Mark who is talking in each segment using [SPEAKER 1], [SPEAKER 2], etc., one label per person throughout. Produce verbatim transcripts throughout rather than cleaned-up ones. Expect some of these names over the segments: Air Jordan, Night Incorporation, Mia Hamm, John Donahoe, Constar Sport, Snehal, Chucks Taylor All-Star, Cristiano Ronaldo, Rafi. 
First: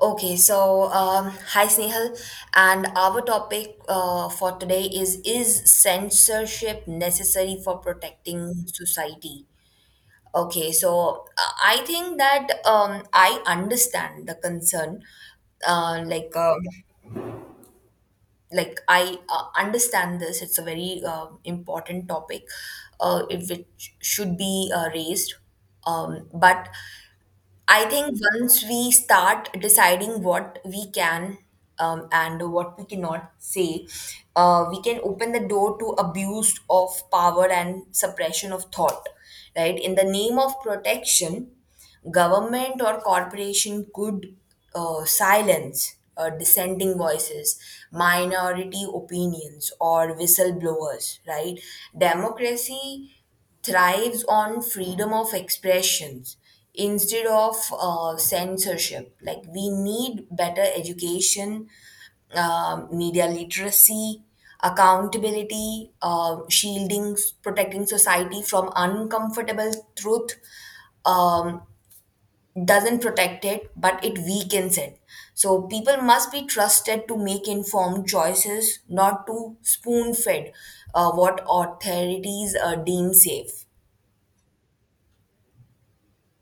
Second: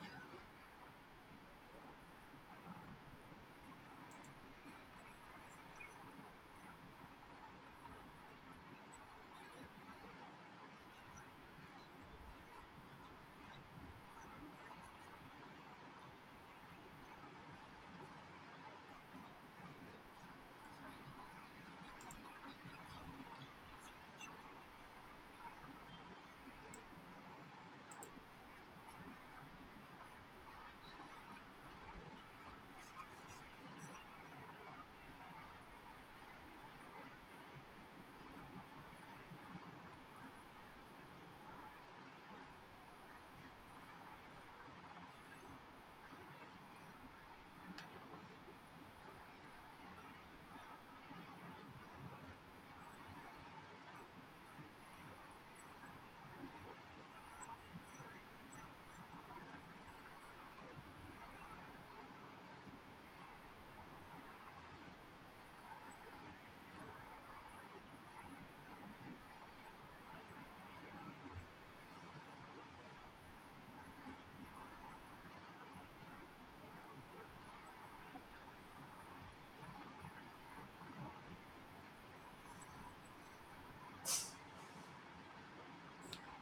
[SPEAKER 1] Okay, so um, hi Snehal, and our topic uh, for today is Is censorship necessary for protecting society? Okay, so uh, I think that um, I understand the concern. Uh, like, um like I uh, understand this. It's a very uh, important topic, uh, if it which should be uh, raised. Um, but I think once we start deciding what we can um, and what we cannot say, uh, we can open the door to abuse of power and suppression of thought. Right? In the name of protection, government or corporation could uh, silence uh, dissenting voices, minority opinions, or whistleblowers. Right? Democracy thrives on freedom of expressions instead of uh, censorship. Like, we need better education, um, media literacy, accountability, uh, shielding, protecting society from uncomfortable truth. Um, doesn't protect it, but it weakens it. So people must be trusted to make informed choices, not to spoon fed uh, what authorities uh, deem safe.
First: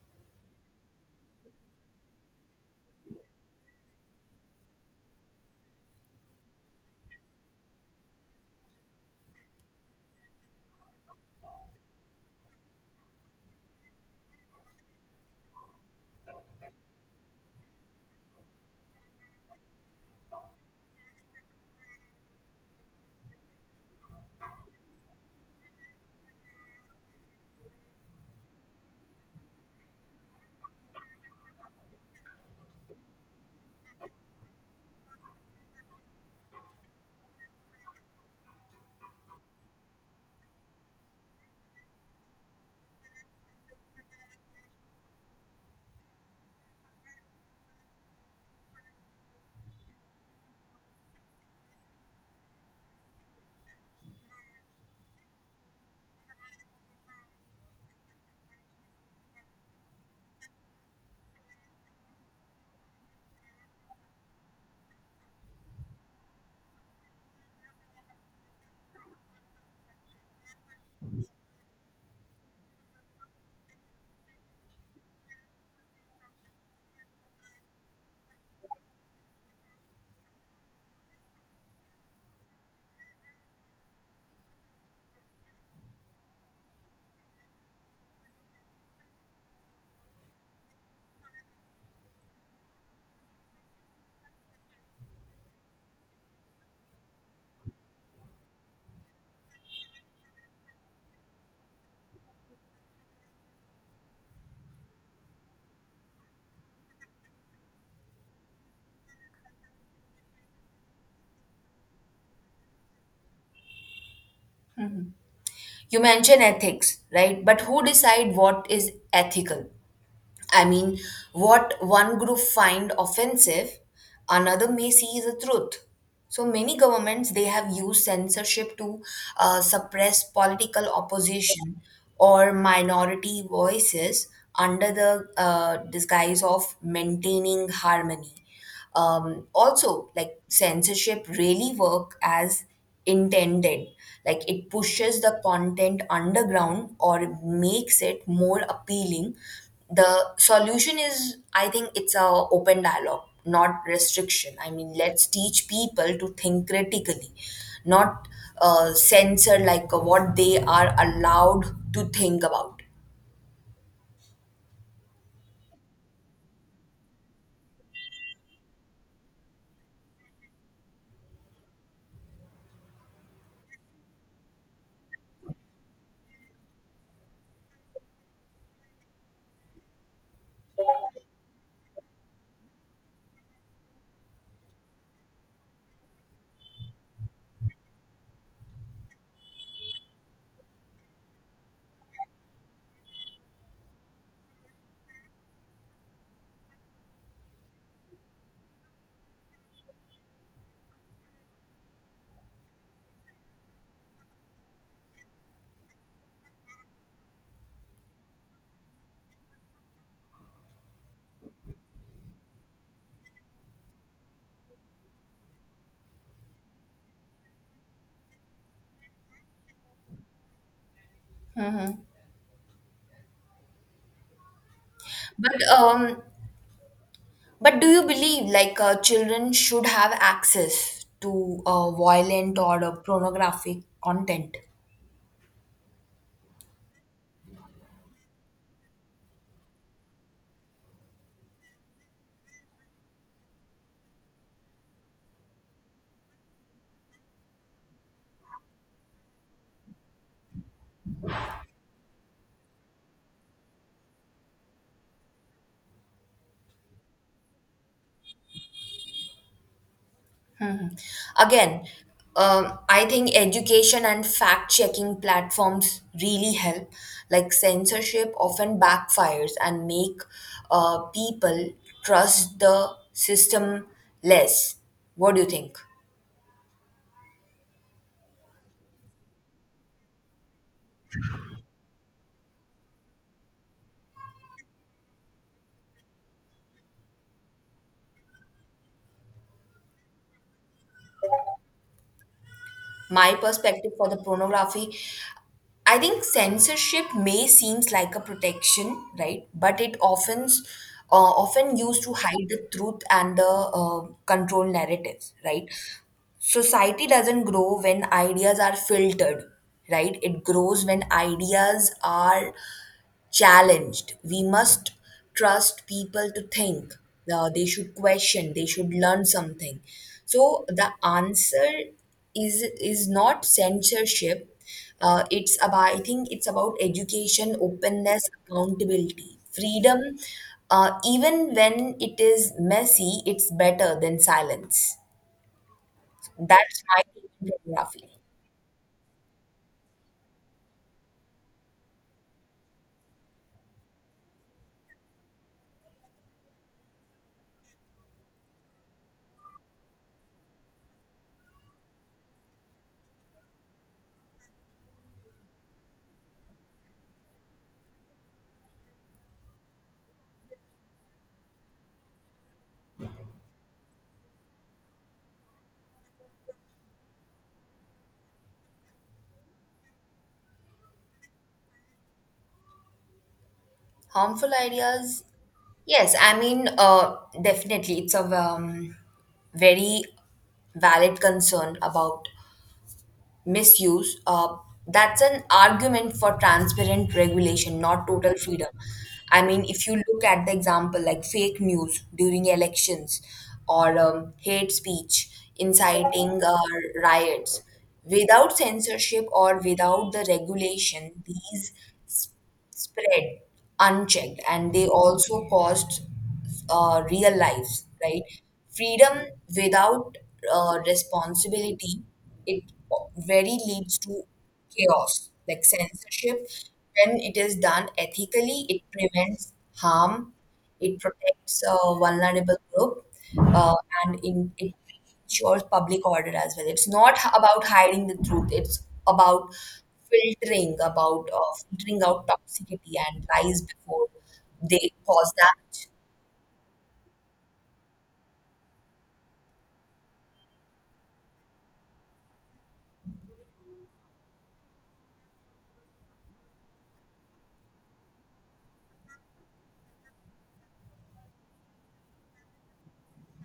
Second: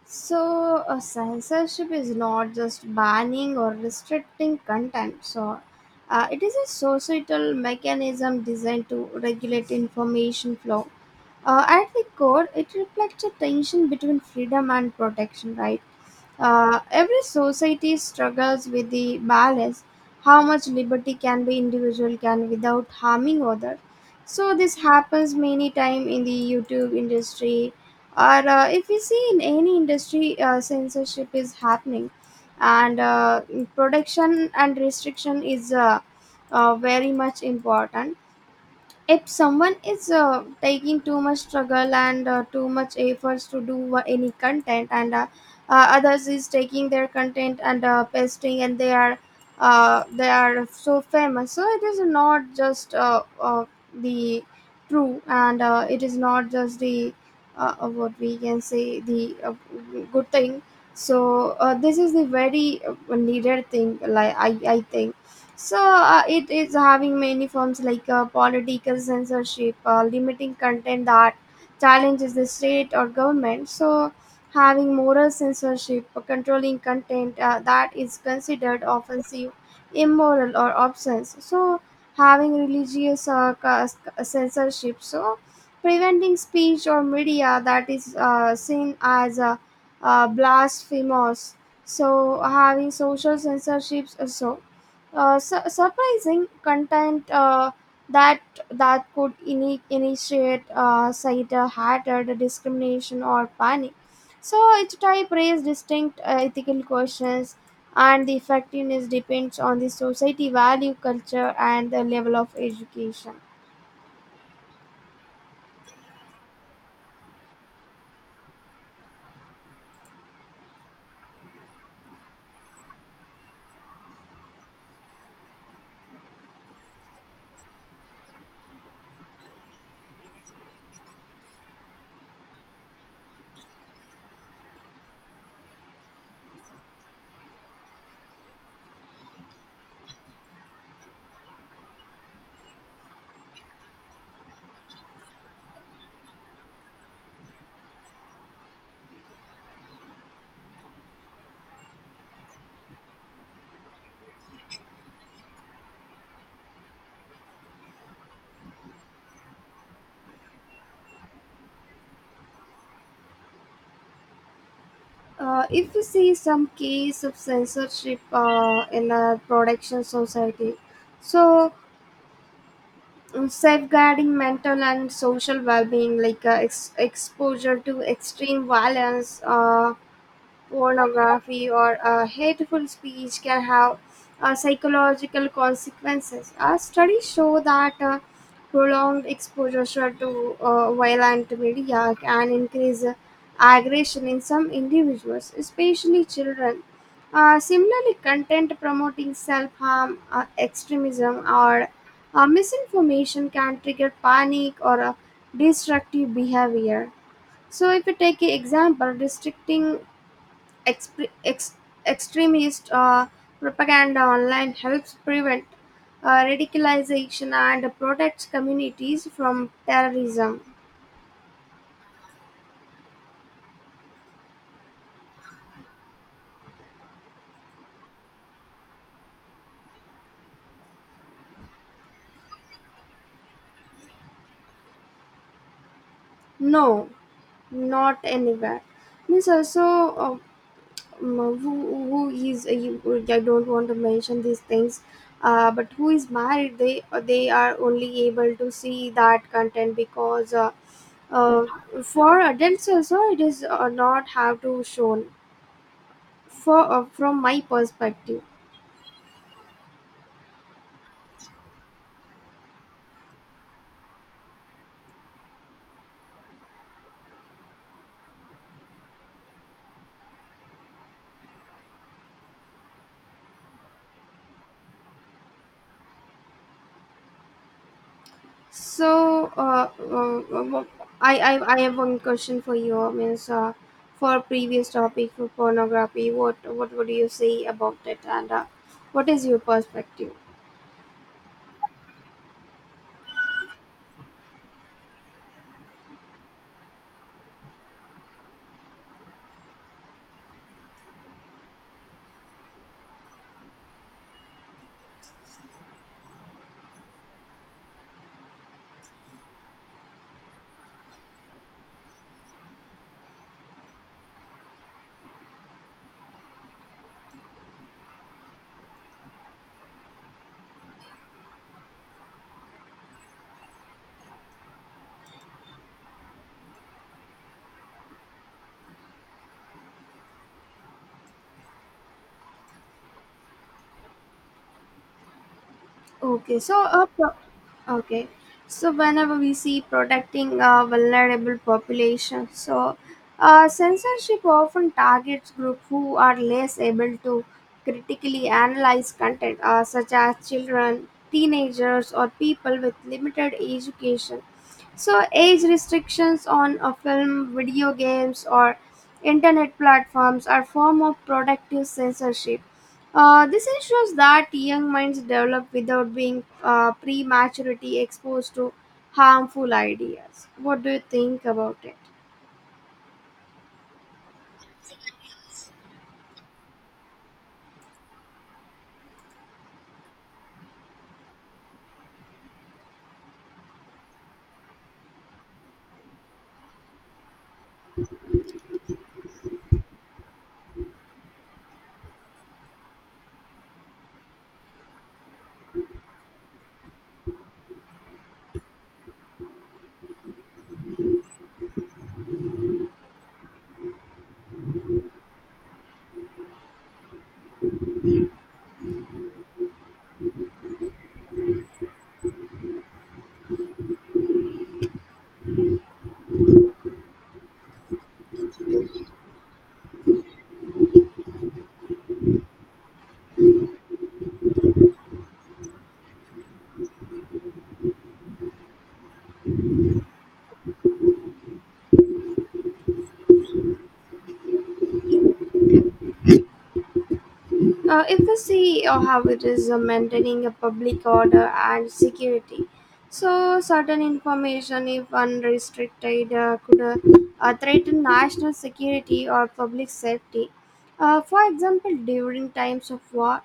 [SPEAKER 2] So, uh, censorship is not just banning or restricting content. So, uh, it is a societal mechanism designed to regulate information flow. Uh, at the core, it reflects a tension between freedom and protection, right? Uh, every society struggles with the balance, how much liberty can be individual can without harming other, so this happens many time in the youtube industry or uh, if you see in any industry uh, censorship is happening and uh, production and restriction is uh, uh, very much important if someone is uh, taking too much struggle and uh, too much efforts to do uh, any content and uh, uh, others is taking their content and uh, pasting and they are uh, they are so famous, so it is not just uh, uh, the true, and uh, it is not just the uh, uh, what we can say the uh, good thing. So uh, this is the very uh, needed thing, like i i think. So uh, it is having many forms like uh, political censorship, uh, limiting content that challenges the state or government. So having moral censorship, uh, controlling content uh, that is considered offensive, immoral, or obscene. So having religious uh, cas- censorship, so preventing speech or media that is uh, seen as uh, uh, blasphemous. So having social censorships also, uh, su- surprising content uh, that that could ini- initiate uh, cider hatred, discrimination, or panic. So each type raises distinct uh, ethical questions, and the effectiveness depends on the society value, culture, and the level of education.
[SPEAKER 1] You mention ethics, right? But who decide what is ethical? I mean, what one group find offensive, another may see is a truth. So many governments, they have used censorship to uh, suppress political opposition or minority voices under the uh, disguise of maintaining harmony. Um, also, like, censorship really work as intended. Like, it pushes the content underground or makes it more appealing. The solution is, I think, it's a open dialogue, not restriction. I mean, let's teach people to think critically, not uh, censor like what they are allowed to think about.
[SPEAKER 2] Uh, if we see some case of censorship uh, in a production society, so um, safeguarding mental and social well-being like uh, ex- exposure to extreme violence, uh, pornography, or a hateful speech can have uh, psychological consequences. Uh, studies show that uh, prolonged exposure to uh, violent media can increase uh, aggression in some individuals, especially children. Uh, similarly, content promoting self harm, uh, extremism, or uh, misinformation can trigger panic or uh, destructive behavior. So, if you take an example, restricting expre- ex- extremist uh, propaganda online helps prevent uh, radicalization and protects communities from terrorism.
[SPEAKER 1] But um But do you believe like uh, children should have access to uh, violent or uh, pornographic content?
[SPEAKER 2] No, not anywhere. Means also, uh, um, who, who is uh, you, I don't want to mention these things, uh, but who is married? They uh, they are only able to see that content because. Uh, uh, for adults also it is uh, not have to shown for uh, from my perspective.
[SPEAKER 1] Mhm. Again, um, I think education and fact checking platforms really help. Like, censorship often backfires and make uh, people trust the system less. What do you think?
[SPEAKER 2] So, uh, uh, uh, I, I, I have one question for you. Means, uh, for previous topic for pornography, what what would you say about it, and uh, what is your perspective?
[SPEAKER 1] My perspective for the pornography, I think censorship may seems like a protection, right? But it often, uh, often used to hide the truth and the uh, control narratives. Right? Society doesn't grow when ideas are filtered, right? It grows when ideas are challenged. We must trust people to think. Uh, they should question. They should learn something. So the answer is is not censorship. Uh, it's about, I think it's about education, openness, accountability, freedom. Uh, even when it is messy, it's better than silence.
[SPEAKER 2] Okay,
[SPEAKER 1] That's
[SPEAKER 2] so
[SPEAKER 1] my
[SPEAKER 2] uh, pro-
[SPEAKER 1] opinion, Rafi.
[SPEAKER 2] okay, so whenever we see protecting uh, vulnerable population, so uh, censorship often targets groups who are less able to critically analyze content, uh, such as children, teenagers, or people with limited education. So, age restrictions on a film, video games, or internet platforms are form of productive censorship. Uh, this ensures that young minds develop without being uh, prematurely exposed to harmful ideas. What do you think about it?
[SPEAKER 1] Harmful ideas? Yes, I mean, uh, definitely, it's a um, very valid concern about misuse. Uh, that's an argument for transparent regulation, not total freedom. I mean, if you look at the example like fake news during elections or um, hate speech inciting uh, riots, without censorship or without the regulation, these spread unchecked and they also cost uh, real lives, right? Freedom without uh, responsibility, it very leads to chaos, like censorship. When it is done ethically, it prevents harm, it protects a vulnerable group, uh, and in, it ensures public order as well. It's not h- about hiding the truth. It's about filtering, about uh, filtering out toxicity and lies before they cause damage.
[SPEAKER 2] Uh, if we see uh, how it is uh, maintaining a public order and security, so certain information, if unrestricted, uh, could uh, uh, threaten national security or public safety. Uh, for example, during times of war,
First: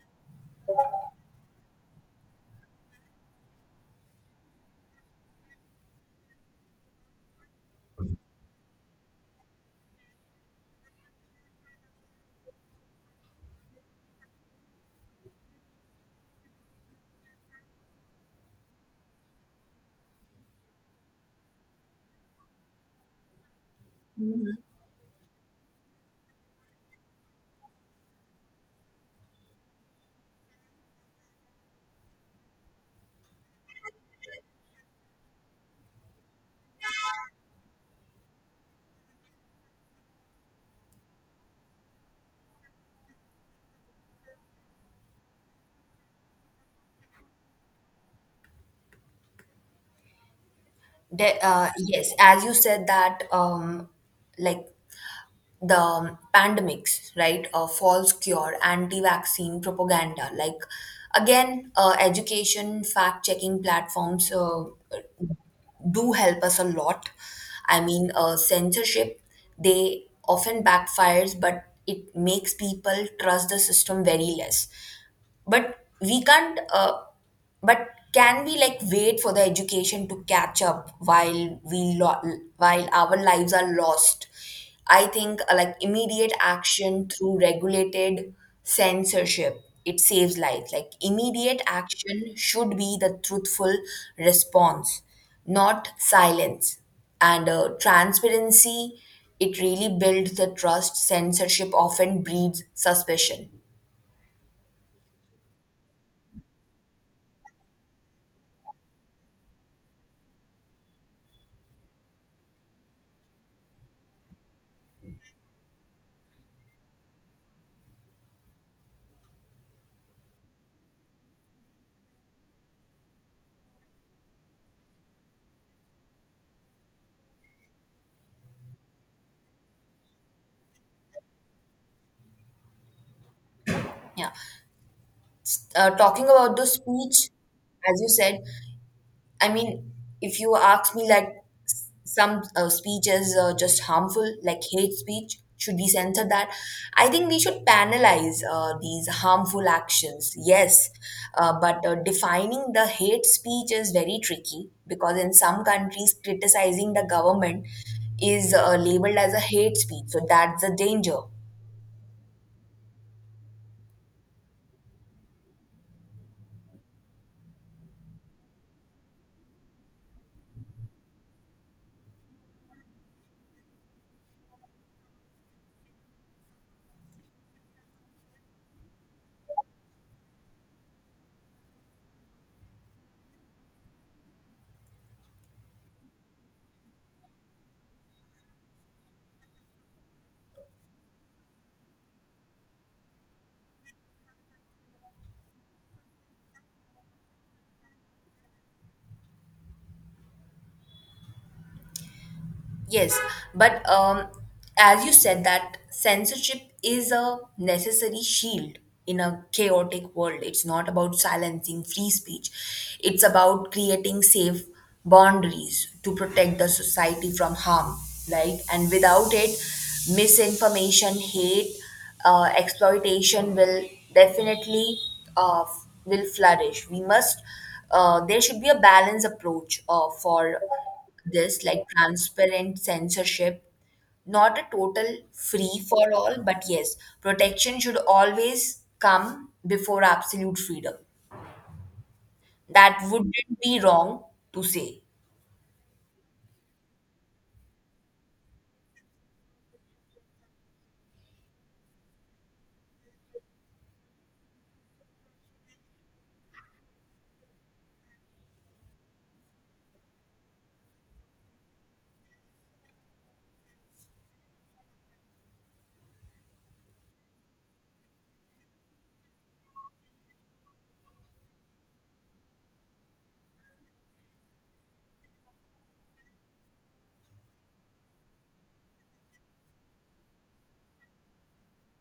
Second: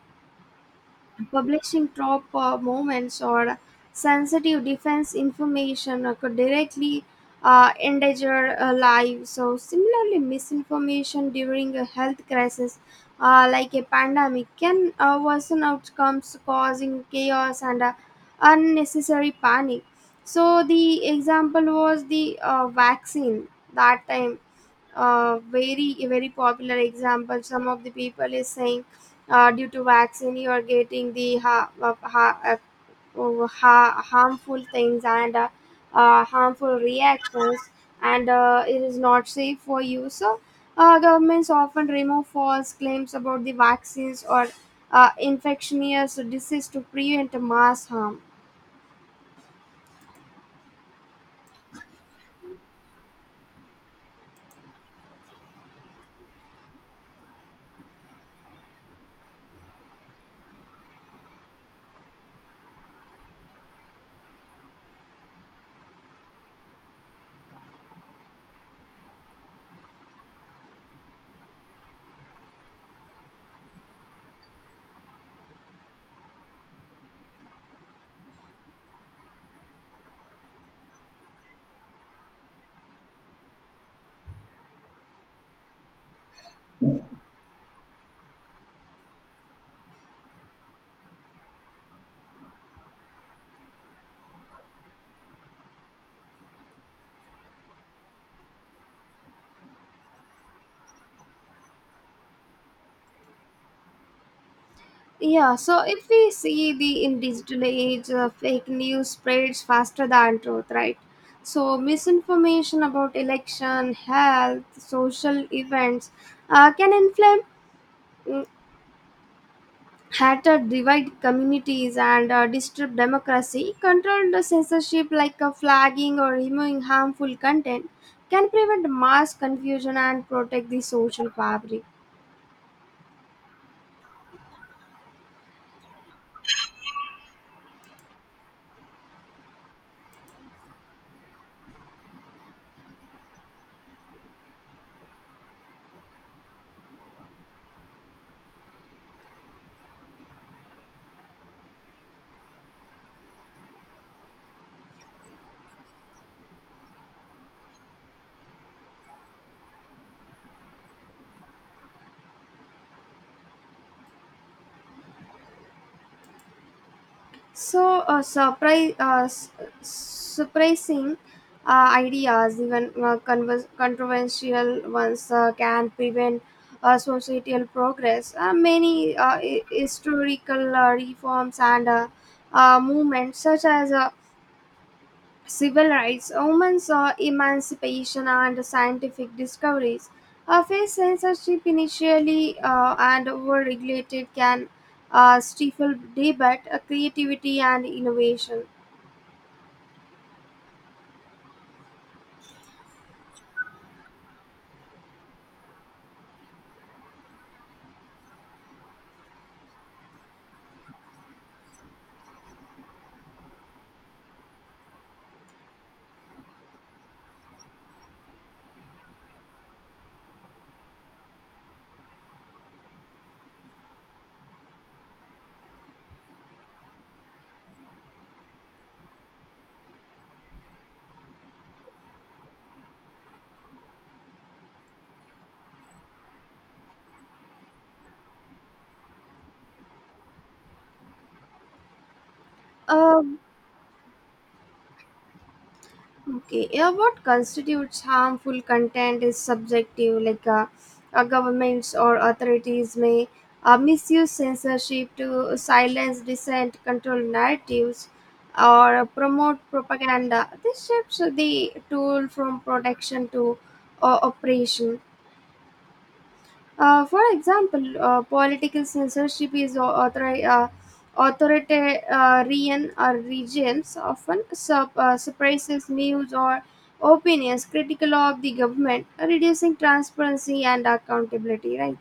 [SPEAKER 2] publishing top uh, moments or sensitive defense information uh, could directly uh, endanger uh, lives. So, similarly, misinformation during a health crisis, uh, like a pandemic, can uh, worsen outcomes, causing chaos and uh, unnecessary panic. So, the example was the uh, vaccine that time, uh, very very popular example. Some of the people is saying uh, due to vaccine you are getting the ha- uh, ha- uh, oh, ha- harmful things and uh, uh, harmful reactions, and uh, it is not safe for you, so uh, governments often remove false claims about the vaccines or uh, infectious disease to prevent mass harm.
[SPEAKER 1] De- uh, yes, as you said that, um, like the um, pandemics, right? Uh, false cure, anti-vaccine propaganda. Like again, uh, education fact-checking platforms. Uh, do help us a lot. I mean, uh, censorship, they often backfires, but it makes people trust the system very less. But we can't, uh, but can we, like, wait for the education to catch up while we lo- while our lives are lost? I think uh, like immediate action through regulated censorship, it saves lives. Like, immediate action should be the truthful response, not silence. And uh, transparency, it really builds the trust. Censorship often breeds suspicion.
[SPEAKER 2] Yeah, so if we see the in digital age, uh, fake news spreads faster than truth, right? So misinformation about election, health, social events uh, can inflame, mm, hatter, divide communities and uh, disturb democracy. Controlled censorship like uh, flagging or removing harmful content can prevent mass confusion and protect the social fabric.
[SPEAKER 1] Yeah, uh, talking about the speech, as you said, I mean, if you ask me, like, s- some uh, speech is uh, just harmful, like hate speech, should we censor that? I think we should penalize uh, these harmful actions. Yes, uh, but uh, defining the hate speech is very tricky because in some countries, criticizing the government is uh, labeled as a hate speech. So that's the danger.
[SPEAKER 2] So uh, surprise, uh, s- surprising uh, ideas, even uh, convers- controversial ones, uh, can prevent uh, societal progress. Uh, many uh, hi- historical uh, reforms and uh, uh, movements, such as uh, civil rights, women's uh, emancipation, and scientific discoveries uh, faced censorship initially, uh, and were regulated can uh, stifle debate, uh, creativity, and innovation.
[SPEAKER 1] Yes, but um, as you said, that censorship is a necessary shield in a chaotic world. It's not about silencing free speech, it's about creating safe boundaries to protect the society from harm, right? And without it, misinformation, hate, uh, exploitation will definitely uh, will flourish. We must. Uh, there should be a balanced approach uh, for this, like transparent censorship, not a total free for all. But yes, protection should always come before absolute freedom. That
[SPEAKER 2] Uh,
[SPEAKER 1] wouldn't be wrong to say.
[SPEAKER 2] Okay, yeah, what constitutes harmful content is subjective, like uh, uh, governments or authorities may uh, misuse censorship to silence dissent, control narratives, or promote propaganda. This shifts the tool from protection to uh, oppression. Uh, for example, uh, political censorship is au- authori- uh, authoritarian uh, regimes often sup- uh, suppresses news or opinions critical of the government, reducing transparency and accountability. Right?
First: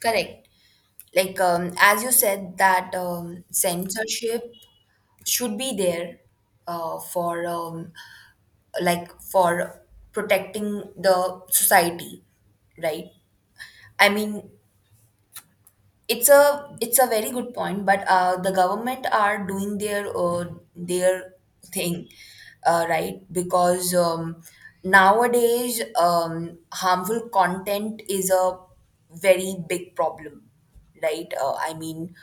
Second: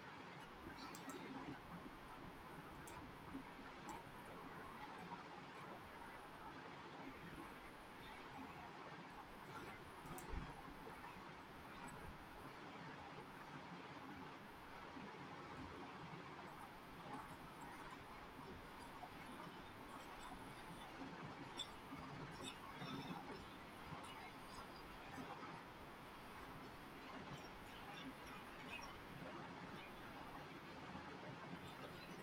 [SPEAKER 1] Correct. Like, um, as you said that um, censorship should be there uh, for um, like for protecting the society, right? I mean, it's a it's a very good point. But uh, the government are doing their uh, their thing, uh, right? Because um, nowadays um, harmful content is a very big problem, right? uh, I mean,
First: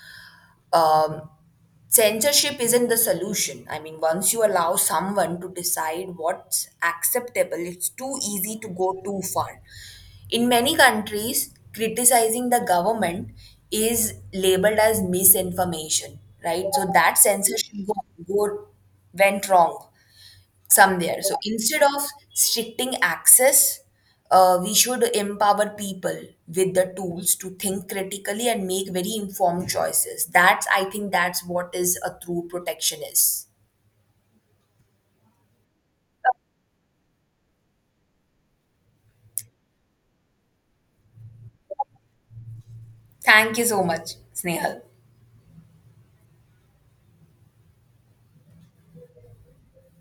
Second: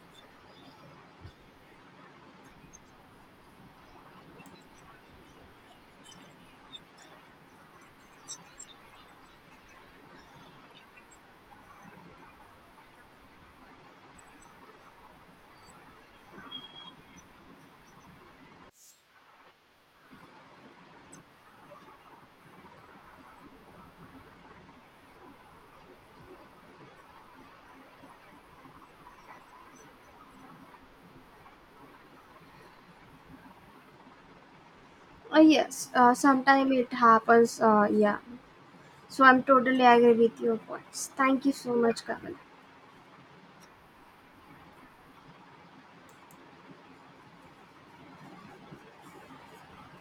[SPEAKER 1] um, censorship isn't the solution. I mean, once you allow someone to decide what's acceptable, it's too easy to go too far. In many countries, criticizing the government is labeled as misinformation, right? So that censorship go, go, went wrong some there. So instead of restricting access, uh, we should empower people with the tools to think critically and make very informed choices. That's, I think, that's what is a true protection is.
[SPEAKER 2] Uh, yes. Uh, Sometimes it happens. Uh, yeah. So I'm totally agree with your points. Thank you so much, Kamal.
[SPEAKER 1] Thank you so much, Snehal.